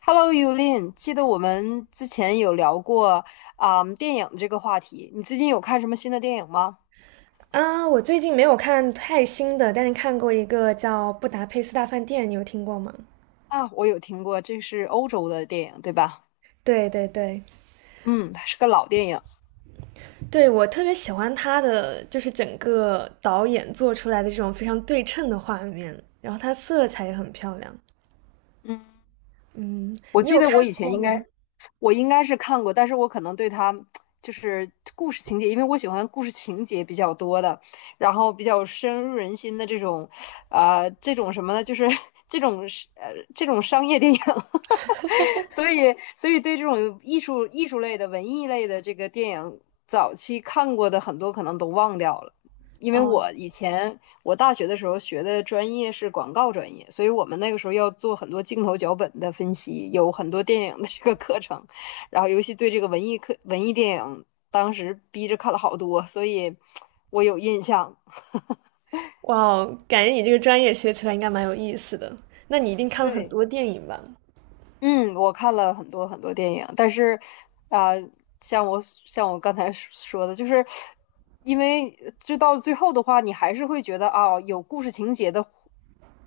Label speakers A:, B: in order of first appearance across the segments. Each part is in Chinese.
A: Hello, Yulin，记得我们之前有聊过电影这个话题。你最近有看什么新的电影吗？
B: 啊，我最近没有看太新的，但是看过一个叫《布达佩斯大饭店》，你有听过吗？
A: 啊，我有听过，这是欧洲的电影，对吧？
B: 对对对，
A: 嗯，它是个老电影。
B: 对，我特别喜欢他的，就是整个导演做出来的这种非常对称的画面，然后它色彩也很漂亮。
A: 嗯。
B: 嗯，
A: 我
B: 你
A: 记
B: 有
A: 得
B: 看
A: 我以前
B: 过
A: 应
B: 吗？
A: 该，我应该是看过，但是我可能对它就是故事情节，因为我喜欢故事情节比较多的，然后比较深入人心的这种，这种什么呢？就是 这种是这种商业电影，所以对这种艺术类的、文艺类的这个电影，早期看过的很多可能都忘掉了。因为
B: 哦，
A: 我以前我大学的时候学的专业是广告专业，所以我们那个时候要做很多镜头脚本的分析，有很多电影的这个课程，然后尤其对这个文艺课、文艺电影，当时逼着看了好多，所以我有印象。
B: 哇哦感觉你这个专业学起来应该蛮有意思的。那你一定看了很
A: 对，
B: 多电影吧？
A: 嗯，我看了很多很多电影，但是，啊、像我刚才说的，就是因为就到最后的话，你还是会觉得有故事情节的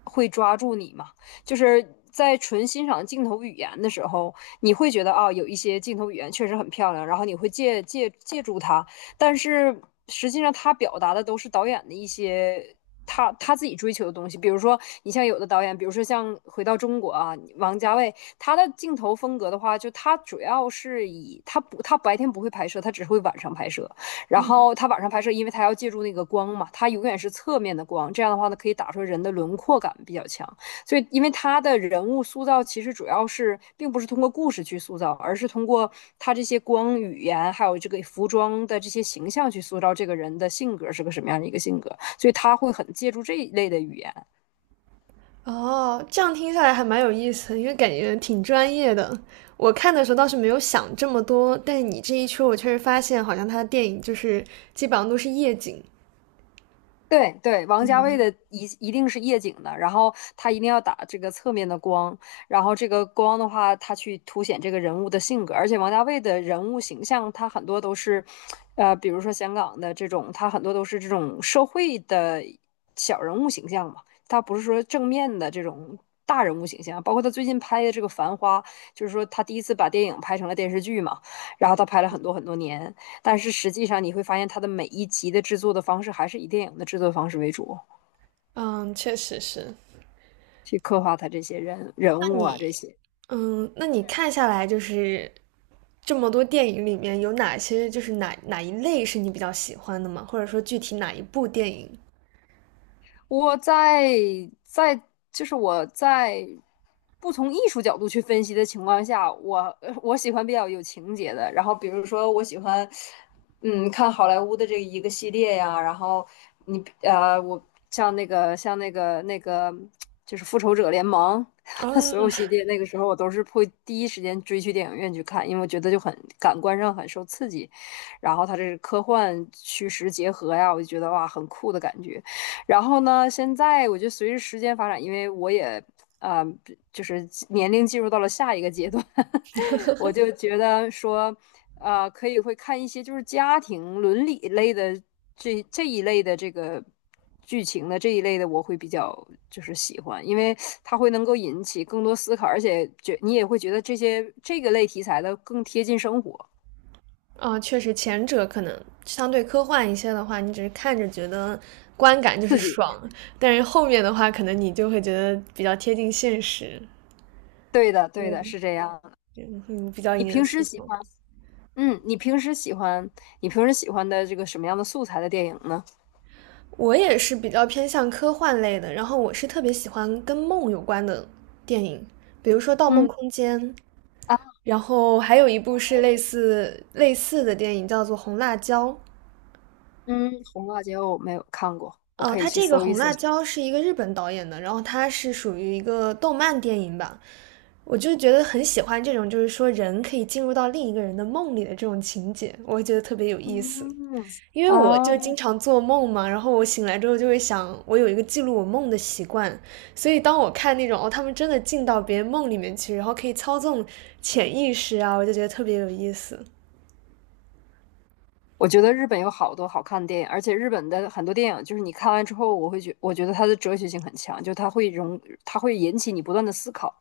A: 会抓住你嘛。就是在纯欣赏镜头语言的时候，你会觉得有一些镜头语言确实很漂亮，然后你会借助它，但是实际上他表达的都是导演的一些他自己追求的东西，比如说你像有的导演，比如说像回到中国啊，王家卫他的镜头风格的话，就他主要是以他白天不会拍摄，他只会晚上拍摄，然后他晚上拍摄，因为他要借助那个光嘛，他永远是侧面的光，这样的话呢可以打出人的轮廓感比较强。所以，因为他的人物塑造其实主要是并不是通过故事去塑造，而是通过他这些光、语言，还有这个服装的这些形象去塑造这个人的性格是个什么样的一个性格。所以他会很借助这一类的语言，
B: 哦，这样听下来还蛮有意思的，因为感觉挺专业的。我看的时候倒是没有想这么多，但是你这一说，我确实发现好像他的电影就是基本上都是夜景。
A: 对对，王家卫的一定是夜景的，然后他一定要打这个侧面的光，然后这个光的话，他去凸显这个人物的性格，而且王家卫的人物形象，他很多都是，比如说香港的这种，他很多都是这种社会的小人物形象嘛，他不是说正面的这种大人物形象，包括他最近拍的这个《繁花》，就是说他第一次把电影拍成了电视剧嘛，然后他拍了很多很多年。但是实际上你会发现，它的每一集的制作的方式还是以电影的制作方式为主，
B: 嗯，确实是。
A: 去刻画它这些人人
B: 那
A: 物啊
B: 你，
A: 这些。
B: 嗯，那你看下来就是这么多电影里面有哪些，就是哪一类是你比较喜欢的吗？或者说具体哪一部电影？
A: 我在在就是我在不从艺术角度去分析的情况下，我喜欢比较有情节的。然后比如说我喜欢，嗯，看好莱坞的这一个系列呀。然后我像那个像那个那个就是《复仇者联盟》所有
B: 啊，
A: 系列，那个时候我都是会第一时间追去电影院去看，因为我觉得就很感官上很受刺激。然后它这是科幻虚实结合呀，我就觉得哇，很酷的感觉。然后呢，现在我觉得随着时间发展，因为我也呃，就是年龄进入到了下一个阶段，我就觉得说，可以会看一些就是家庭伦理类的这一类的这个剧情的这一类的，我会比较就是喜欢，因为它会能够引起更多思考，而且觉你也会觉得这些这个类题材的更贴近生活，
B: 啊，确实，前者可能相对科幻一些的话，你只是看着觉得观感就是
A: 刺激。
B: 爽，但是后面的话，可能你就会觉得比较贴近现实，
A: 对的，对
B: 对，
A: 的，是这样。
B: 嗯，嗯比较
A: 你
B: 引人
A: 平时
B: 思
A: 喜
B: 考。
A: 欢？嗯，你平时喜欢的这个什么样的素材的电影呢？
B: 我也是比较偏向科幻类的，然后我是特别喜欢跟梦有关的电影，比如说《盗梦
A: 嗯。
B: 空间》，
A: 啊，
B: 然后还有一部是类似的电影叫做《红辣椒》，
A: 嗯，《红辣椒》我没有看过，我
B: 哦，
A: 可以
B: 它
A: 去
B: 这个
A: 搜一
B: 《红
A: 搜。
B: 辣椒》是一个日本导演的，然后它是属于一个动漫电影吧。我就觉得很喜欢这种，就是说人可以进入到另一个人的梦里的这种情节，我会觉得特别有意思。
A: 嗯。
B: 因为我就经
A: 啊，
B: 常做梦嘛，然后我醒来之后就会想，我有一个记录我梦的习惯，所以当我看那种哦，他们真的进到别人梦里面去，然后可以操纵潜意识啊，我就觉得特别有意思。
A: 我觉得日本有好多好看的电影，而且日本的很多电影，就是你看完之后，我觉得它的哲学性很强，就它会容，它会引起你不断的思考。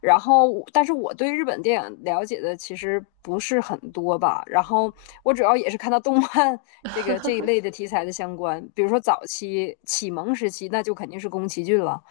A: 然后，但是我对日本电影了解的其实不是很多吧。然后我主要也是看到动漫这一类的题材的相关，比如说早期启蒙时期，那就肯定是宫崎骏了。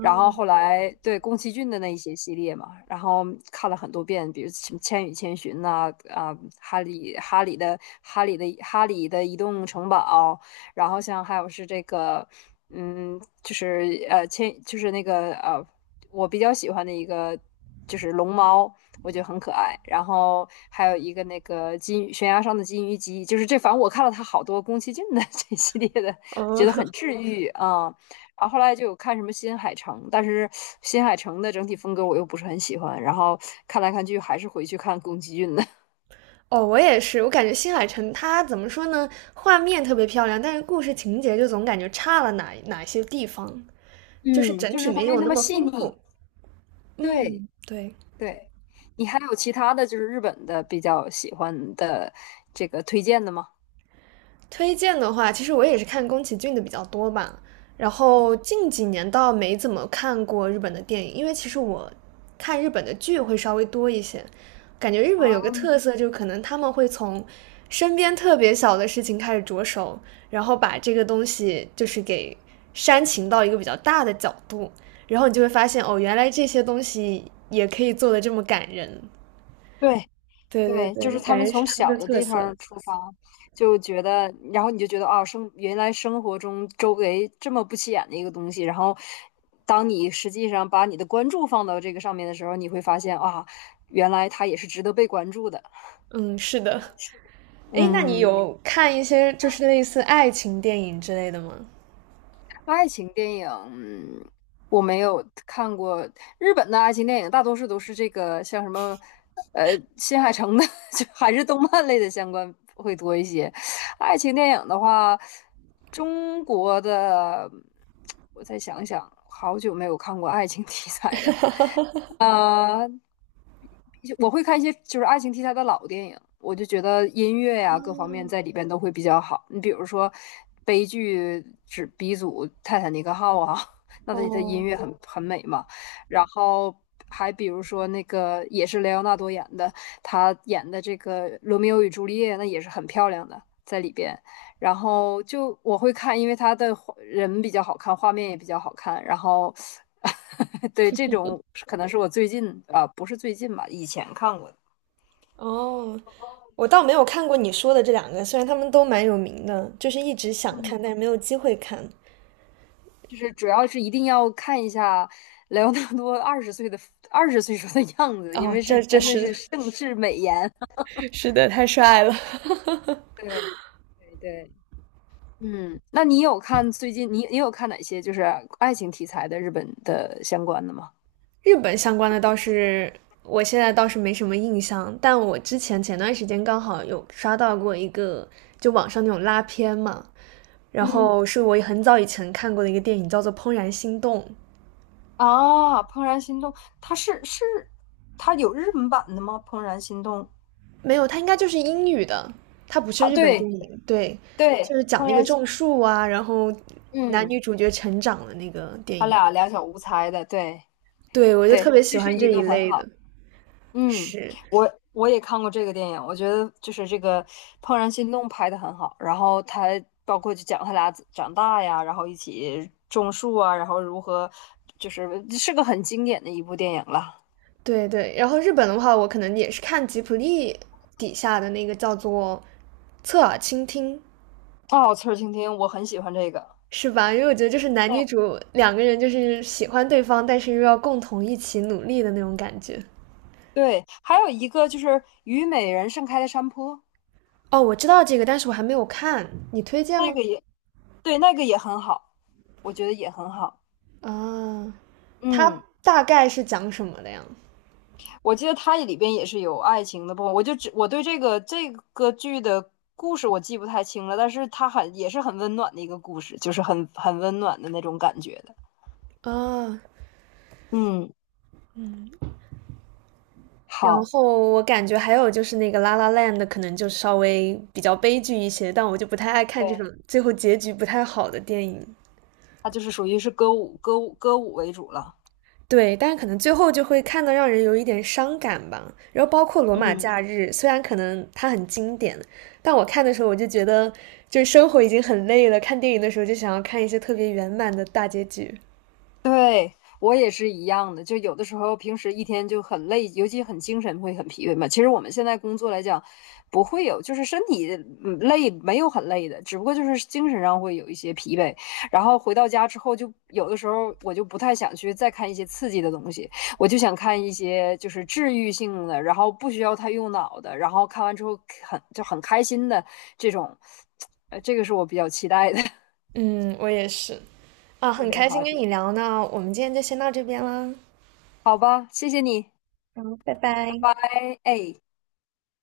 A: 然后后来对宫崎骏的那一些系列嘛，然后看了很多遍，比如什么《千与千寻》呐，啊，哈利的移动城堡，然后像还有是这个，嗯，就是呃千就是那个呃，我比较喜欢的一个就是龙猫。我觉得很可爱，然后还有一个那个悬崖上的金鱼姬，就是这，反正我看了他好多宫崎骏的 这系列的，觉
B: 哦，
A: 得很 治愈啊、然后后来就有看什么新海诚，但是新海诚的整体风格我又不是很喜欢，然后看来看去还是回去看宫崎骏的。
B: 哦，我也是，我感觉新海诚他怎么说呢？画面特别漂亮，但是故事情节就总感觉差了哪些地方，就是
A: 嗯，
B: 整
A: 就
B: 体
A: 是他
B: 没
A: 没
B: 有
A: 那
B: 那
A: 么
B: 么
A: 细
B: 丰
A: 腻。
B: 富。
A: 对
B: 嗯，对。
A: 对，你还有其他的就是日本的比较喜欢的这个推荐的吗？
B: 推荐的话，其实我也是看宫崎骏的比较多吧。然后近几年倒没怎么看过日本的电影，因为其实我看日本的剧会稍微多一些。感觉日本有
A: 啊，
B: 个特色，就可能他们会从身边特别小的事情开始着手，然后把这个东西就是给煽情到一个比较大的角度，然后你就会发现，哦，原来这些东西也可以做的这么感人。
A: 对，
B: 对对
A: 对，就
B: 对，
A: 是他
B: 感
A: 们
B: 觉是
A: 从
B: 他们
A: 小
B: 的
A: 的
B: 特
A: 地
B: 色。
A: 方出发，就觉得，然后你就觉得哦，原来生活中周围这么不起眼的一个东西，然后当你实际上把你的关注放到这个上面的时候，你会发现啊，原来它也是值得被关注的。
B: 嗯，是的。哎，那你
A: 嗯，
B: 有看一些就是类似爱情电影之类的吗？
A: 爱情电影，嗯，我没有看过日本的爱情电影，大多数都是这个像什么，新海诚的，就还是动漫类的相关会多一些。爱情电影的话，中国的，我再想想，好久没有看过爱情题材的了。啊、我会看一些就是爱情题材的老电影，我就觉得音乐呀、各方面在里边都会比较好。你比如说悲剧之鼻祖《泰坦尼克号》啊，那它的音
B: 哦，
A: 乐很美嘛。然后还比如说那个也是莱昂纳多演的，他演的这个《罗密欧与朱丽叶》，那也是很漂亮的在里边。然后就我会看，因为他的画人比较好看，画面也比较好看。然后，对这种可能是我最近啊、呃不是最近吧，以前看过的。
B: 哦，我倒没有看过你说的这两个，虽然他们都蛮有名的，就是一直想
A: 嗯，
B: 看，但是没有机会看。
A: 就是主要是一定要看一下莱昂纳多二十岁的二十岁时候的样子，因
B: 哦，
A: 为是
B: 这这
A: 真的是
B: 是
A: 盛世美颜。
B: 是的，太帅了。
A: 对对对，嗯，那你有看最近你有看哪些就是爱情题材的日本的相关的吗？
B: 日本相关的倒是我现在倒是没什么印象，但我之前前段时间刚好有刷到过一个，就网上那种拉片嘛，然
A: 嗯。
B: 后是我很早以前看过的一个电影，叫做《怦然心动》，
A: 啊，《怦然心动》，它是是它有日本版的吗？《怦然心动》
B: 没有，它应该就是英语的，它不是
A: 啊，
B: 日本
A: 对
B: 电影。对，
A: 对，
B: 就是讲
A: 《怦
B: 那个
A: 然心》，
B: 种树啊，然后男
A: 嗯，
B: 女主角成长的那个电
A: 他
B: 影。
A: 俩两小无猜的，对
B: 对，我就特
A: 对，
B: 别
A: 这
B: 喜
A: 是
B: 欢
A: 一
B: 这
A: 个
B: 一
A: 很
B: 类
A: 好，
B: 的。
A: 嗯，
B: 是，
A: 我也看过这个电影，我觉得就是这个《怦然心动》拍的很好，然后他包括就讲他俩怎长大呀，然后一起种树啊，然后如何，就是个很经典的一部电影了。
B: 对对。然后日本的话，我可能也是看吉卜力底下的那个叫做《侧耳倾听》，
A: 哦，《刺儿倾听》，我很喜欢这个。
B: 是吧？因为我觉得就是男
A: 对。
B: 女主两个人就是喜欢对方，但是又要共同一起努力的那种感觉。
A: 对，还有一个就是虞美人盛开的山坡，
B: 哦，我知道这个，但是我还没有看，你推荐
A: 那
B: 吗？
A: 个也对，那个也很好，我觉得也很好。
B: 啊，它
A: 嗯，
B: 大概是讲什么的呀？
A: 我记得它里边也是有爱情的部分，我就只我对这个剧的故事我记不太清了，但是它也是很温暖的一个故事，就是很温暖的那种感觉的。
B: 啊，
A: 嗯，
B: 然
A: 好，
B: 后我感觉还有就是那个《La La Land 可能就稍微比较悲剧一些，但我就不太爱看这种
A: 对，
B: 最后结局不太好的电影。
A: 它就是属于是歌舞为主了。
B: 对，但是可能最后就会看得让人有一点伤感吧。然后包括《罗马
A: 嗯。
B: 假日》，虽然可能它很经典，但我看的时候我就觉得，就是生活已经很累了，看电影的时候就想要看一些特别圆满的大结局。
A: 对，我也是一样的，就有的时候平时一天就很累，尤其很精神会很疲惫嘛。其实我们现在工作来讲，不会有，就是身体累没有很累的，只不过就是精神上会有一些疲惫。然后回到家之后就，有的时候我就不太想去再看一些刺激的东西，我就想看一些就是治愈性的，然后不需要太用脑的，然后看完之后就很开心的这种，这个是我比较期待的
B: 嗯，我也是。啊，
A: 这
B: 很
A: 类
B: 开
A: 话
B: 心跟
A: 题。
B: 你聊呢，我们今天就先到这边了，
A: 好吧，谢谢你。
B: 好，拜拜。
A: 拜拜，哎。